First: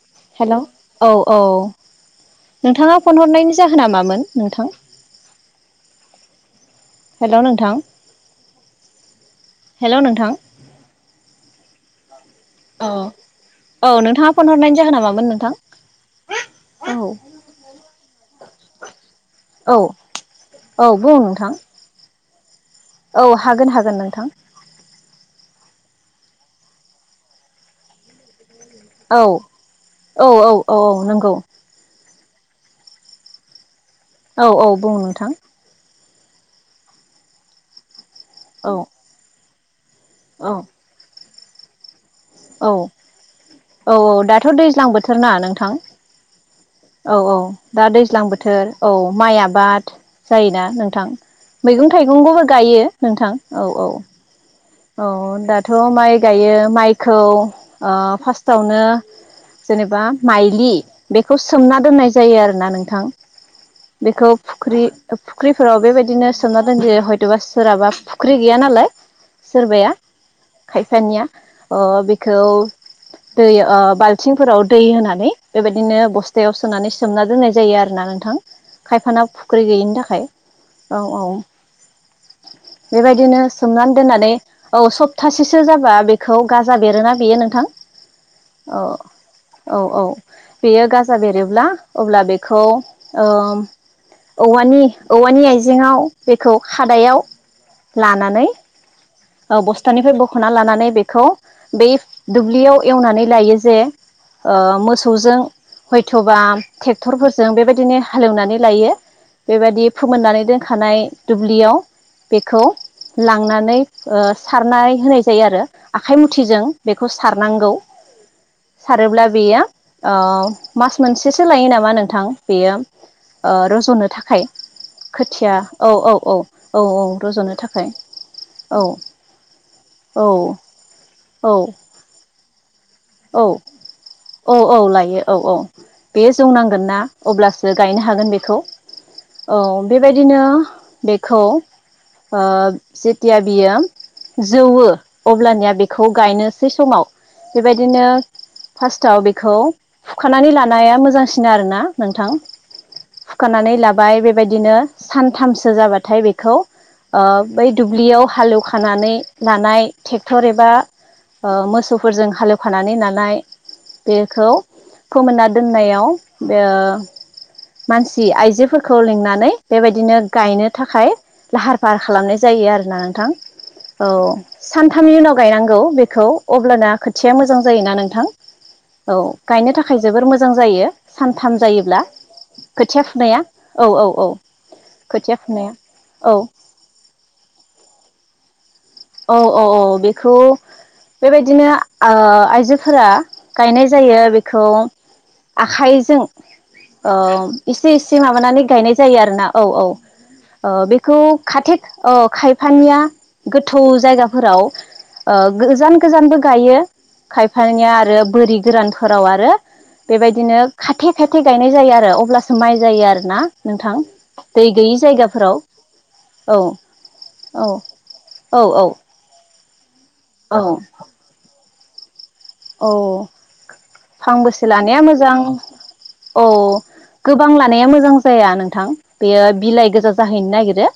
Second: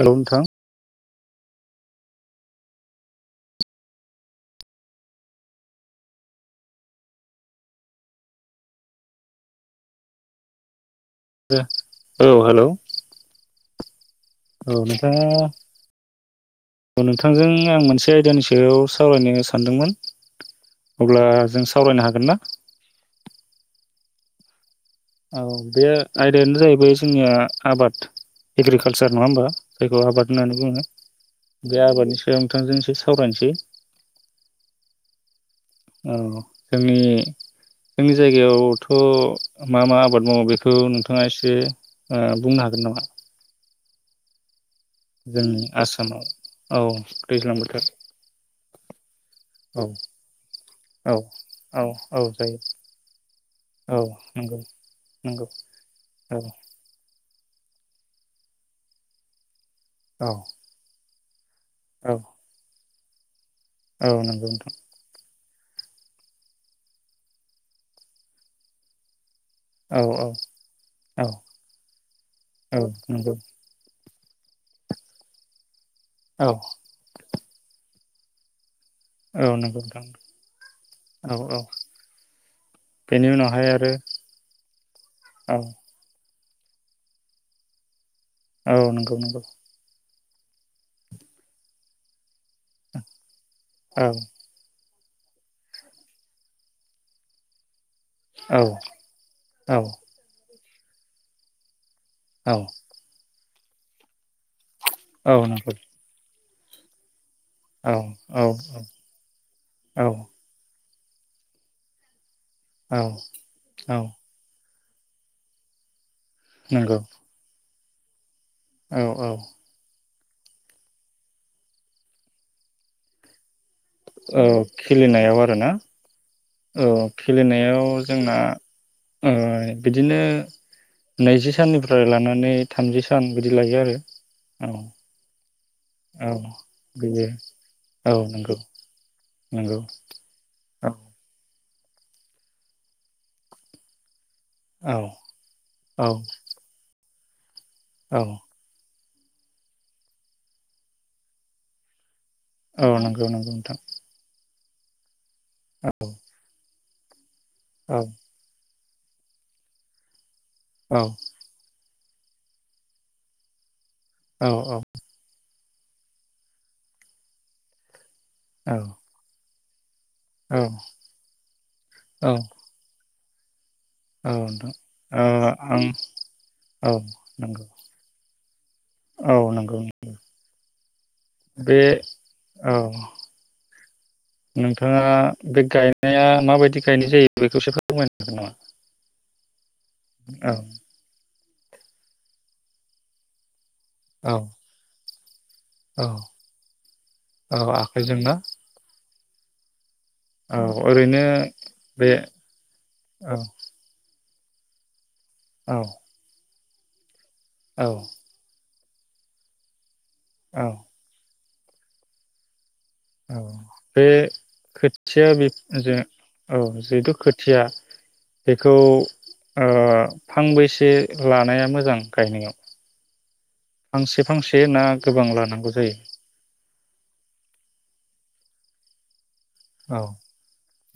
हेल' नोंथां औ औ नोंथाङा फन हरनायनि जाहोना मामोन नोंथां हेल' नोंथां हेल' नोंथां दे औ हेल' औ नोंथाङा फन औ हरनायनि जाहोना नोंथाङा मामोन नोंथां औ नोंथांजों आं मोनसे आयदानि सायाव सावरायनो औ सानदोंमोन औ बुं अब्ला नोंथां जों सावरायनो हागोन ना? थां औ बे आयदायानो जाहैबाय जोंनिया आबाद एग्रिकालसार औ नङा होमबा जायखौ औ आबाद औ होननानै औ बुङो नंगौ बे आबादनि नोंथांजों एसे सावरायनोसै औ औ बुं नोंथां औ जोंनि जोंनि औ जायगायावथ' मा मा आबाद मावो औ बेखौ नोंथाङा एस से ओ बुंनो औ हागोन नामा? औ औ दाथ' दै दैज्लां बोथोर ना जोंनि नोंथां आसामाव औ औ दैज्लां बोथोर दा दैज्लां बोथोर औ माइ औ आबाद जायोना नोंथां औ मैगं औ औ थाइगंखौबो जायो गायो नोंथां औ औ औ नंगौ दाथ' माइ औ गायो माइखौ औ ओ फास्थावनो जेनेबा औ माइलि खौ सोमना दोननाय औ जायो आरोना नोंथां औ बेखौ नंगौ नोंथां फुख्रि फुख्रिफोराव बेबायदिनो सोमना दोनदि हयथ'बा सोरहाबा फुख्रि गैया नालाय सोरबाया औ औ खायफानिया औ ओ बेखौ औ नंगौ दै ओ बाल आथिंफोराव दै होनानै बेबायदि बिदिनो औ बस्थायाव सोनानै सोमना दोननाय जायो आरोना नोंथां खायफाना औ फुख्रि नंगौ गैयिनि नोंथां थाखाय औ औ बेनि बेबायदिनो उनावहाय आरो सोमनानै दोननानै औ औ सप्तासेसो जाबा बे खौ गाजा बेरोना बेयो नोंथां? औ नंगौ नंगौ औ औ। बेये गाजा बेेरो अब्ला बे खौ औ औ औवानि औवानि आइजेङाव बेखौ खादायाव लानानै औ ओ औ बस्थानिफ्राय बख'ना लानानै बेखौ बे औ दुब्लियाव एवनानै लायो। जे ओ औ मोसौजों नंगौ हयथ'बा ट्रेक्टरफोर जों औ बेबायदिनो औ हालेवनानै लायो बेबायदि फोमोननानै दोनखानाय दुब्लियाव बेखौ औ लांनानै सारनाय होनाय जायो आरो। आखाइ मुथिजों नंगौ बेखौ सारनांगौ। औ सारोब्ला औ बेयो औ मास मोनसेसो लायो नामा नोंथां बेयो ओ र रज'नो थाखाय औ खिलिनायाव खोथिया आरोना औ औ औ औ औ रज'नो खिलिनायाव थाखाय। जोंना औ ओ बिदिनो औ नैजि औ साननिफ्राय लानानै थामजि सा औ औ औ लायो औ। औ औ। बेयो औ औ जौ नांगोन ना बेयो अब्लासो गायनो औ हागोन नंगौ बेखौ औ नंगौ बेबायदिनो औ बेखौ ओ जिथिया बियो जौवो औ अब्लानिया बेखौ औ गायनोसै समाव बेबायदिनो औ फास्ट आव बेखौ हुखानानै लानाया मोजांसिन आरोना नोंथां। नंगौ नंगौ सुखानानै नोंथां लाबाय बेबायदि बिदिनो सानथामसो जाबाथाय बेखौ ओ ओइ औ दुब्लियाव हालौव खानानै लाना [unintelligible] थर एबा औ ओ मोसौ फोरजों हालेव खानानै नालानाय औ बेखौ औ फोमोनना दोननायाव ओ मानसि औ आइजोफोरखौ लिंनानै बेबादि बिदिनो गायनो थाखाय लाहार फाहार औ खालामनाय जायो आरोना नोंथां। औ सानथामनि उनाव ओ गायनांगौ आं बेखौ अब्लाना औ खो मोजां नंगौ जायोना नोंथां? [inaudible] औ गायनो थाखाय जोबोर मोजां जायो। सानथाम बे जायोब्ला औ खोथिया फुनाया औ औ औ नोंथाङा खोथिया बे फुनाया गायनाया औ माबायदि गायनाय जायो बेखौसो फोरमायनो हागोन नामा? औ औ औ बेखौ औ बेबाय बिदिनो ओ आइजोफोरा गायनाय जायो औ बेखौ औ आखाइजों ओ औ एसे आखाइजों एसे ना माबानानै गायनाय जायो आरो ना औ औ औ ओ बेखौ ओरैनो खाथेक बे ओ खायफानिया औ जायगाफोराव ओ औ गोजान गोजानबो गायो औ खायफानिया आरो बोरि गोरान फोराव आरो बेबायदिनो औ खाथे खाथ गायनाय जायो आरो अब्लासो माइ जायो औ आरोना नोंथां बे दै गैयि खोथिया जायगाफोराव [unintelligible] औ जिहेथु खोथिया औ औ बेखौ औ ओ औ फांबैसे लानाया मो जां गायनायाव। औ फांसे फांसे फांबेसे ना लानाया गोबां मोजां लानांगौ जायो? औ गोबां लानाया मोजां जाया नों थां बेयो बिलाय औ गोजा जाहैनो नागिरो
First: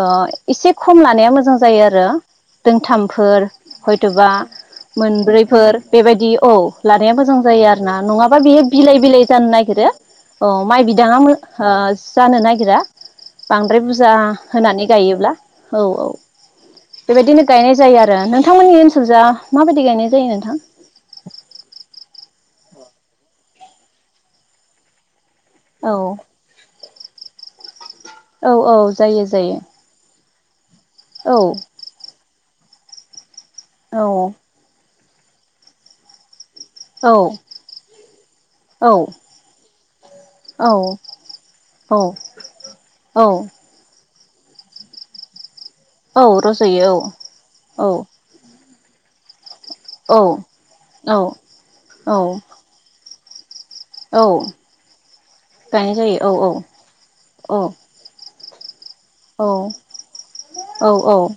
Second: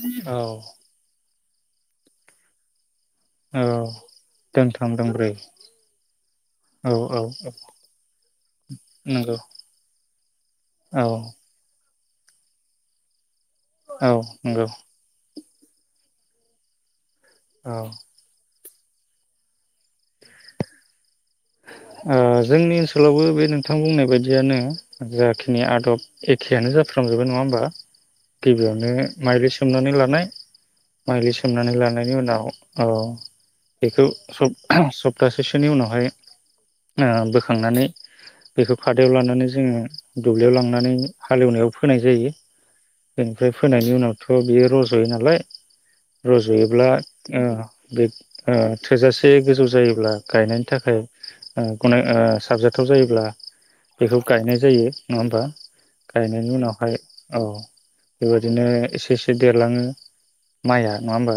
ओ औ एसे खम लानाया मोजां जायो आरो दोंथाम फोर औ हयथ'बा दोंथाम दोंब्रै मोनब्रैफोर बेबायदि औ लानाया औ मोजां औ जायो आरोना नंङाबा बेयो बिलाय-बिलाय नंगौ जानो नागिरो औ माय औ बिदाङा मो ओ जानो नागिरा बांद्राय औ बुजा नंगौ होनानै गायोब्ला। औ औ बेबायदिनो औ गायनाय जायो आरो नों थांमोननि ओनसोलजा माबायदि गायनाय जायो नोंथां? ओ जोंनि ओनसोलावबो बे नोंथां बुंनाय बायदियानो जा खिनि औ आदब एखेयानो जाफ्रामजोबो नंङा होमबा? औ औ गिबियावनो जायो मायलि जायो सोमनानै लानाय मायलि औ सोमनानै लानायनि उनाव औ बेखौ औ सब-सब थासोसोनि उनावहाय औ ओ बोखांनानै बेखौ खादायाव लानानै जोंङो दुब्लियाव लांनानै औ हालेवनायाव औ फोनाय जायो औ बेनिफ्राय फोनायनि उनाव थ' बियो रज'यो नालाय औ रज'योब्ला रज'यो ओ औ बे ओ थोजासे गोजौ जायोब्ला औ गायनायनि थाखाय औ ओ गनाय ओ औ साबजाथाव जायोब्ला बेखौ औ गायनाय जायो नंङा होमबा गायनाय जायो गायनायनि औ उनावहाय औ बेबायदिनो एसे एसे देरलाङो माइया नङा औ औ होमबा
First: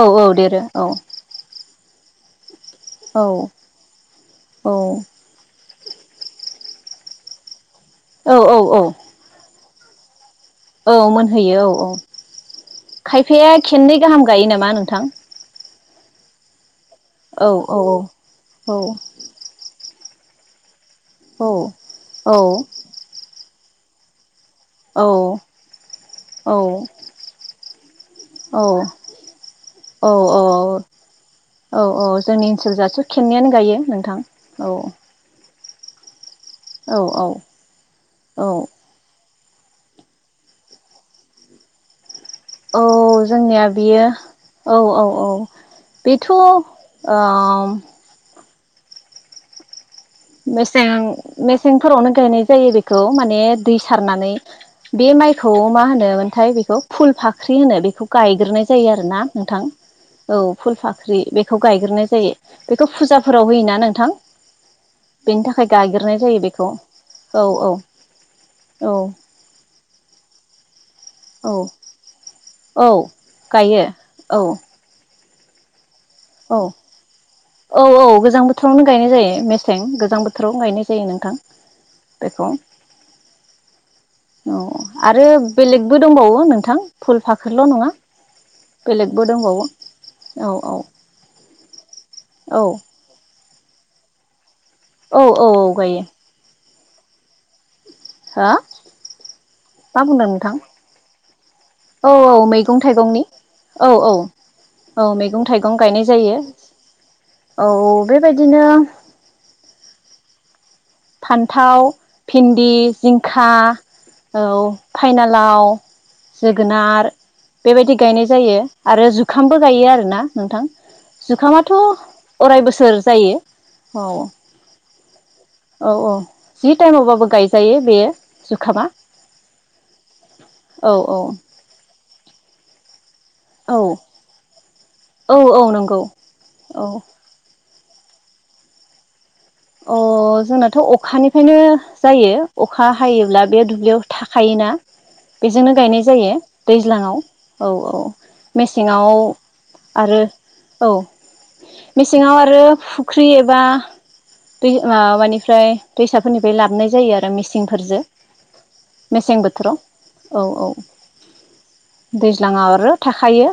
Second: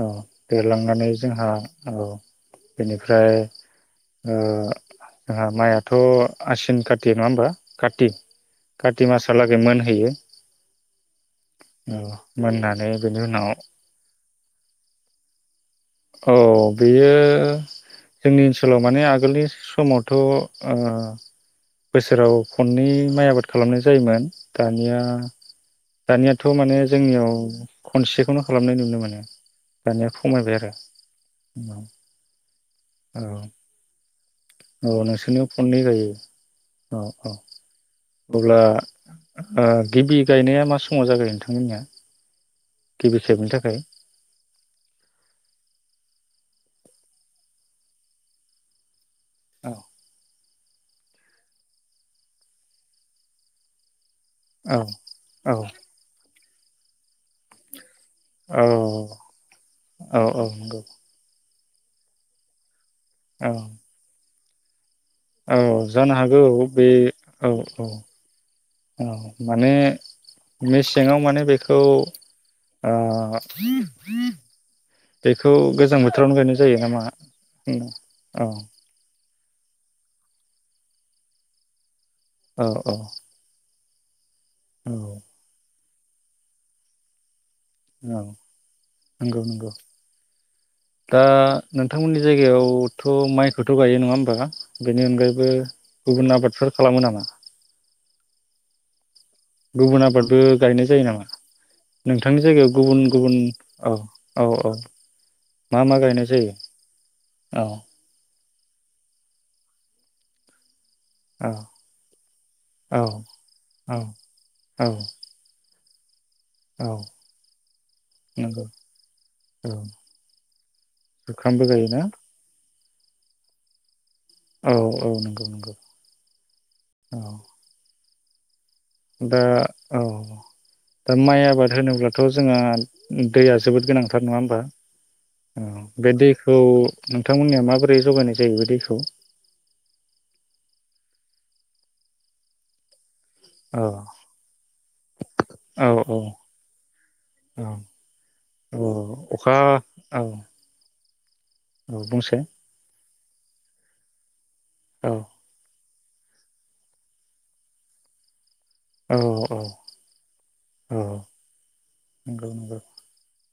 औ देरलांनानै जोंहा औ औ बेनिफ्राय ओ आहा माइयाथ' आसिन काति नङा होमबा? काति औ औ काति मासहालाग बेमोनहैयो। औ मोनहैयो औ औ मोननानै बेनि उनाव खायफाया खेननै गाहाम गायो नामा नोंथां? औ बेयो औ औ जोंनि ओनसो औ सोलाव माने आगोलनि स समावथ' ओ औ औ बोसोराव खननै माइ आबाद खालामनाय जायोमोन। दानिया औ दानियाथ' माने जोंनियाव खनसेखौनो औ खालामनाय नुनो मोनो दानिया औ औ खमायबाय आरो औ औ औ जोंनि ओनसोल जाथ' औ खेबनैयानो गायो। नोंथां औ नोंसोरनियाव खननै गायो? औ औ औ अब्ला ओ गिबि गायनाया मा समाव जाग्रोयो नोंथांमोननिया? औ गिबि खेबनि जोंनिया थाखाय बेयो औ औ औ बे थु ओम ओ मेसें मेसेंफोरावनो गायनाय जायो बेखौ माने दै सा होननानै औ बे माइखौ औ मा होनोमोनथाय बे खौ फुल फाख्रि होनो बेखौ औ गायग्रोनाय जायो आरो ना नोंथां। औ फुल फाख्रि बे खौ गायग्रोनाय जायो। बेखौ औ फुजाफोराव होयोना नोंथां? बेनि औ थाखाय जानो गायग्रोनाय हागौ जायो बेखौ बे औ औ औ माने मेसे सेङाव माने औ बेखौ औ आ गायो औ बेखौ गोजां बोथ औ औ औ गोजां बोथोरावनो गायनाय जायो मेस सेें गोजां बोथोराव गायनाय जायो नोंथां औ औ अ औ आरो बेलेग बो दंबावो नोंथां फुल फाख फोरल नङा औ बेलेगबो नंगौ दंबावो नंगौ औ औ दा नोंथांमोननि औ जायगायावथ' माइ बोथ' गायो नङा होमबा बेनि औ अनगायैबो औ गायो गुबुन आबादफोर खालामो नामा हा गुबुन आबादबो गायनाय जायो नामा औ औ नोंथांनि जायगायाव मैगं गुबुन थाइगंनि गुबुन औ औ औ मैगं थाइ बिफां गायनाय जायो औ बेबाय बायदिनो औ फान्थाव भिन्दि औ जिंखा औ फाइनालाव औ जोगोनार बेबायदि गायनाय जायो नंगौ आरो जुखामबो औ गायो आरोना नोंथां जुखामबो जुखामाथ' गायोना अराय बोसोर जायो औ औ औ नंगौ नंगौ औ औ जि टाइमावबाबो औ गायजायो बेयो जुखामा दा औ औ दा औ माइ आबाद होनोब्लाथ' जोंहा दैया औ जोबोद गोनांथार नङा होमबा औ औ अ नंगौ बे दैखौ औ नोंथांमोननिया माबोरै दै जगायनाय जायो बे दैखौ अ जोंनाथ' अखानिफ्रायनो जायो अखा हायोब्ला बे औ दुब्लियाव थाखायोना बेजोंनो औ गायनाय औ जायो दैज्लाङाव औ औ औ मेसेंआव अखा आरो औ औ औ बुंसै मेसेङाव आरो फुख्रि एबा बै औ माबानिफ्राय दैसाफोरनिफ्राय लाबोनाय जायो आरो मेचिंनफोरजो औ मेसें औ बोथोराव औ औ नंगौ दैज्लाङाव नंगौ आरो थाखायो।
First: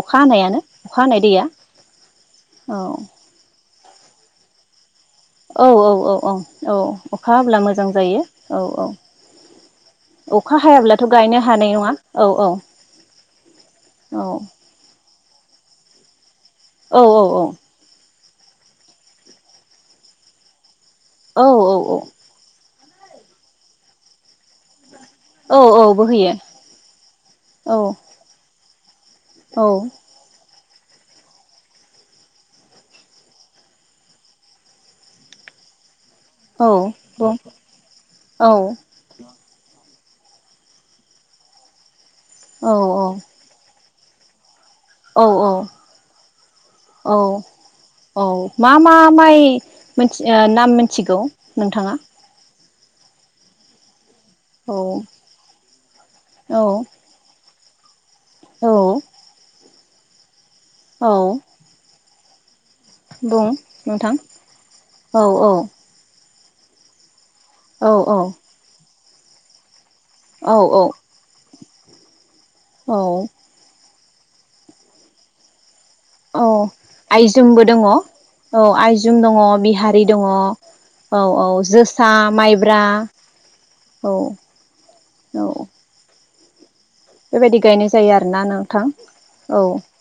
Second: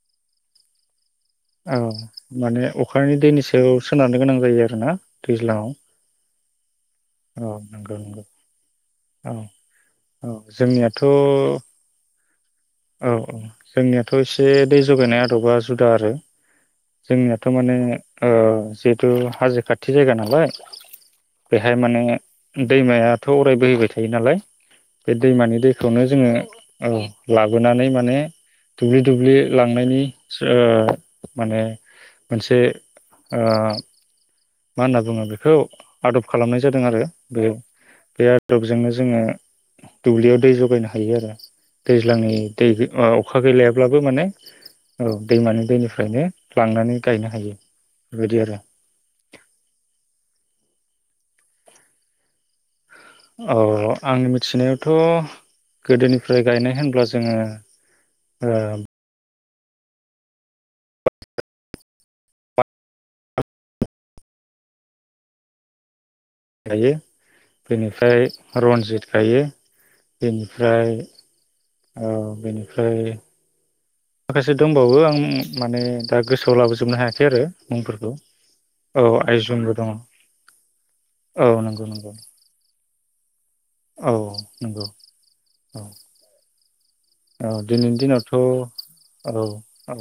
अखा हानायानो अखा हानाय दैया औ माने औ अखानि दैनि सायाव सोनारनो गोनां जायो आरोना। औ दैज्लाङाव औ औ औ। औ। अखा औ हाब्ला मोजां नंगौ जायो नंगौ औ औ। औ अखा जोंनियाथ' हायाब्लाथ' गायनो हानाय नङा? औ औ। औ औ जोंनियाथ' औ एसे दै जगायनाय आदबा जुदा आरो औ औ जोंनियाथ' माने ओ जिहेथु हाजो खाथि जायगा नालाय। औ बेहाय औ माने उम दैमायाथ' अराय बोहैबाय थायो नालाय। बे दैमानि औ औ दैखौनो जोङो बोहैयो औ। औ लाबोनानै माने दुब्लि दुब्लि औ लांनायनि ओ माने मोनसे ओ मा होनना बुङो बेखौ आदब खालामनाय औ जादों आरो बुं बेयाव बे औ आदबजोंनो जोङो दुब्लियाव दै जगायनो हायो आरो। दैज्लांनि दै औ ओ अखा गैलाया ब्लाबो माने औ दैमानि दैनिफ्रायनो लांनानै गायनो औ हायो बेबायदि आरो। मिथि आ नाम मिथिगौ नोंथाङा? अ' आंनि औ मिथिनायावथ' गोदोनिफ्राय औ गायनाय होनब्ला जोङो ओ औ औ। बुं नोंथां औ औ। गायो। औ बेनिफ्राय रनजित गायो। औ बेनिफ्राय औ औ। बेनिफ्राय औ माखासे दंबावो आं माने दा औ गोसोआव लाबोजोबनो हायाखै आरो आइजुमबो दङ मुंफोरखौ औ औ आइजुम दङ आइजुमबो बिहारि दङ औ औ नंगौ नंगौ जोसा माइब्रा औ नंगौ औ। औ बेबायदि गायनाय दिनैनि जायो दिनावथ' आरोना नोंथां औ औ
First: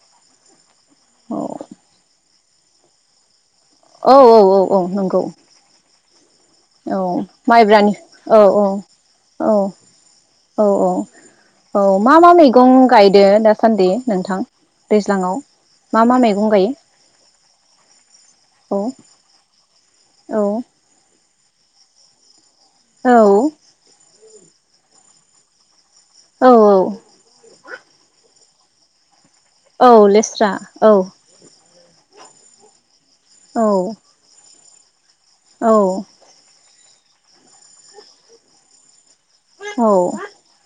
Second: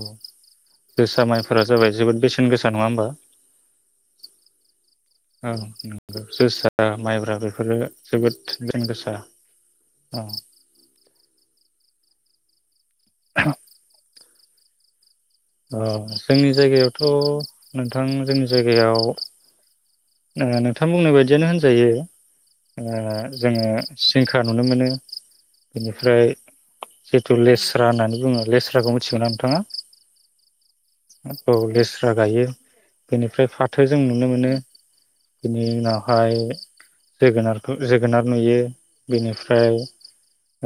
जोसा औ माइफोरा जाबाय जोबोद बेसे सेन गोसा नङा होमबा? औ औ औ औ नंगौ। ओ जोसा औ माइब्रा बेफोरो माइब्रानि औ जोबोद औ [unintelligible] गोसा औ औ। औ मा मा मैगं गायदो दासान्दि नोंथां? दैज्लाङाव अ' मा मा मैगं जोंनि गायो जायगायावथ' नोंथां जोंनि औ जायगायाव ओ औ नोंथां बुंनाय बायदि दिनो होनजायो। ङो औ जोङो सिं खा नुनो मोनो। बेनिफ्राय औ जितु लेस राननानै बुङो लेस्राखौ मिथिगौना? नोंथाङा औ लेस रा औ। फ्रा गायो। बेनिफ्राय औ फाथो जों नुनो मोनो। बिनि औ उनावहाय जोगोनारखौ जोगोनार नुयो। बेनिफ्राय औ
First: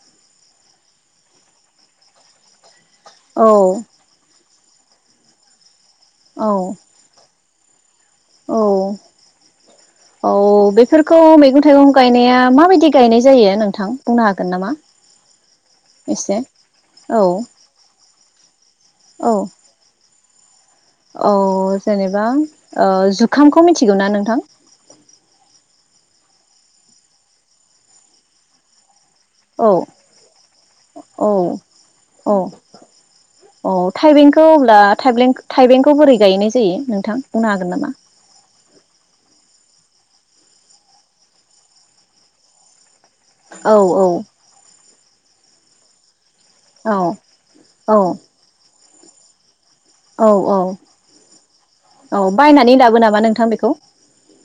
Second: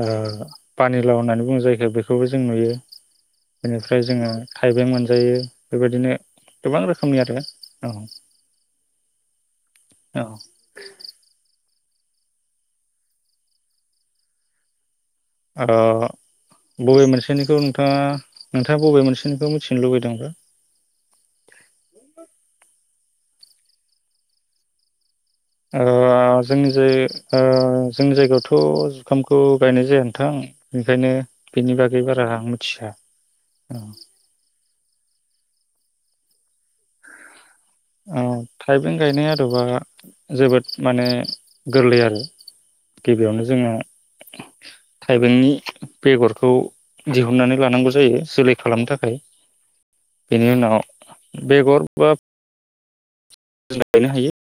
फानिलाव होननानै बुंङो जायखो बेखौबो जों नुयो। औ बेनिफ्राय जोङो थाइबें मोनजायो। बेबायदिनो औ गोबां रोखोमनि आरो । औ औ बेफोरखौ मैगं थाइगं गायनाया माबायदि गायनाय जायो नोंथां बुंनो हागोन नामा? ओ एसे बबे औ मोनसेनिखौ नोंथाङा नोंथाङा बबे औ मोनसेनिखौ मिथिनो लुबैदोंबा? औ जेनेबा ओ जुखामखौ मिथिगौ ना नोंथां? ओ जोंनि ओ जोंनि जायगायावथ जुखामखौ औ गायनाय जाया नोंथां बेनिखायनो औ बिनि बागै बारा औ आं मिथिया औ खौ बोरै गायनाय जायो नोंथां? बुंनो हागोन नामा? ओ थाइबें गायनाय आदबा जोबोद माने गोरलै आरो गिबियावनो जोङो औ थाइबेंनि बेगर खौ औ दिहुननानै लानांगौ औ जायो जोलै खालामनो थाखा खाय औ औ बेगर बा औ बायनानै लाबो नामा नोंथां? बेखौ? गायनो हायो।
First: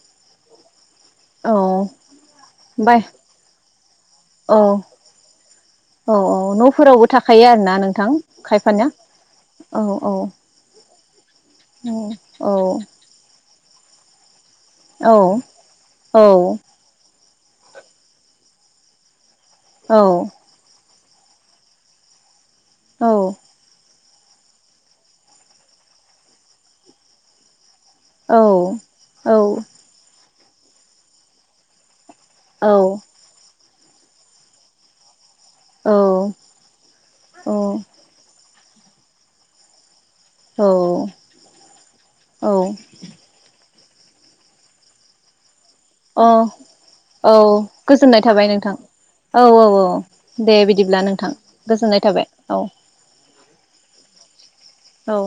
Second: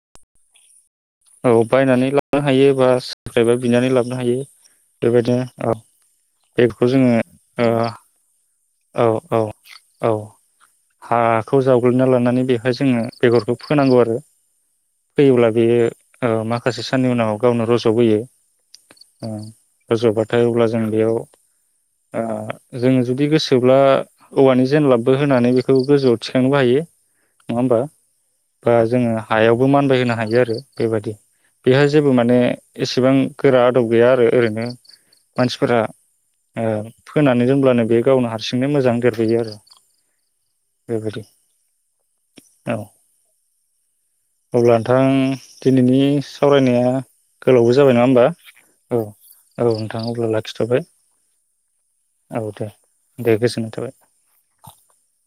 औ बायनानै लाबोनो हायो बा बाय सोरनिफ्रायबा बिनानै लाबोनो हायो औ बेबायदिनो औ औ बेखौ न'फोरावबो जोङो थाखायो ओ आरोना नोंथां खायफानिया औ औ हा खौ औ जावग्लिना लानानै औ बेहाय जोङो बेगरखौ फोनांगौ आरो फोयोब्ला औ बेयो ओ औ माखासे साननि उनाव गावनो रजबोयो ओ औ रजबाथाय अब्ला जों बेयाव ओ जोङो जुदि औ गोसो अब्ला औवानि जेनलाबबो होनानै बेखौ गोजौआव थिखांनोबो हायो नङा होमबा। बा जोङो औ हायावबो मानबाय होनो हायो आरो बेबादि बिहा जेबो माने एसेबां गोरा आदब गैया आरो ओरैनो मानसिफोरा औ ओ फोनानै औ दोनब्लानो बे गावनो हार सिंना मोजां देरबोयो आरो औ बेबायदि औ अब्ला नोंथां दिनैनि अ' सावरायनाया औ गोलावबो जाबाय नङा गोजोननाय होमबा थाबाय नोंथां। औ औ औ नोंथां अब्ला दे लाखिथ'बाय बिदिब्ला नोंथां गोजोननाय थाबाय। औ दे गोजोननाय थाबाय। औ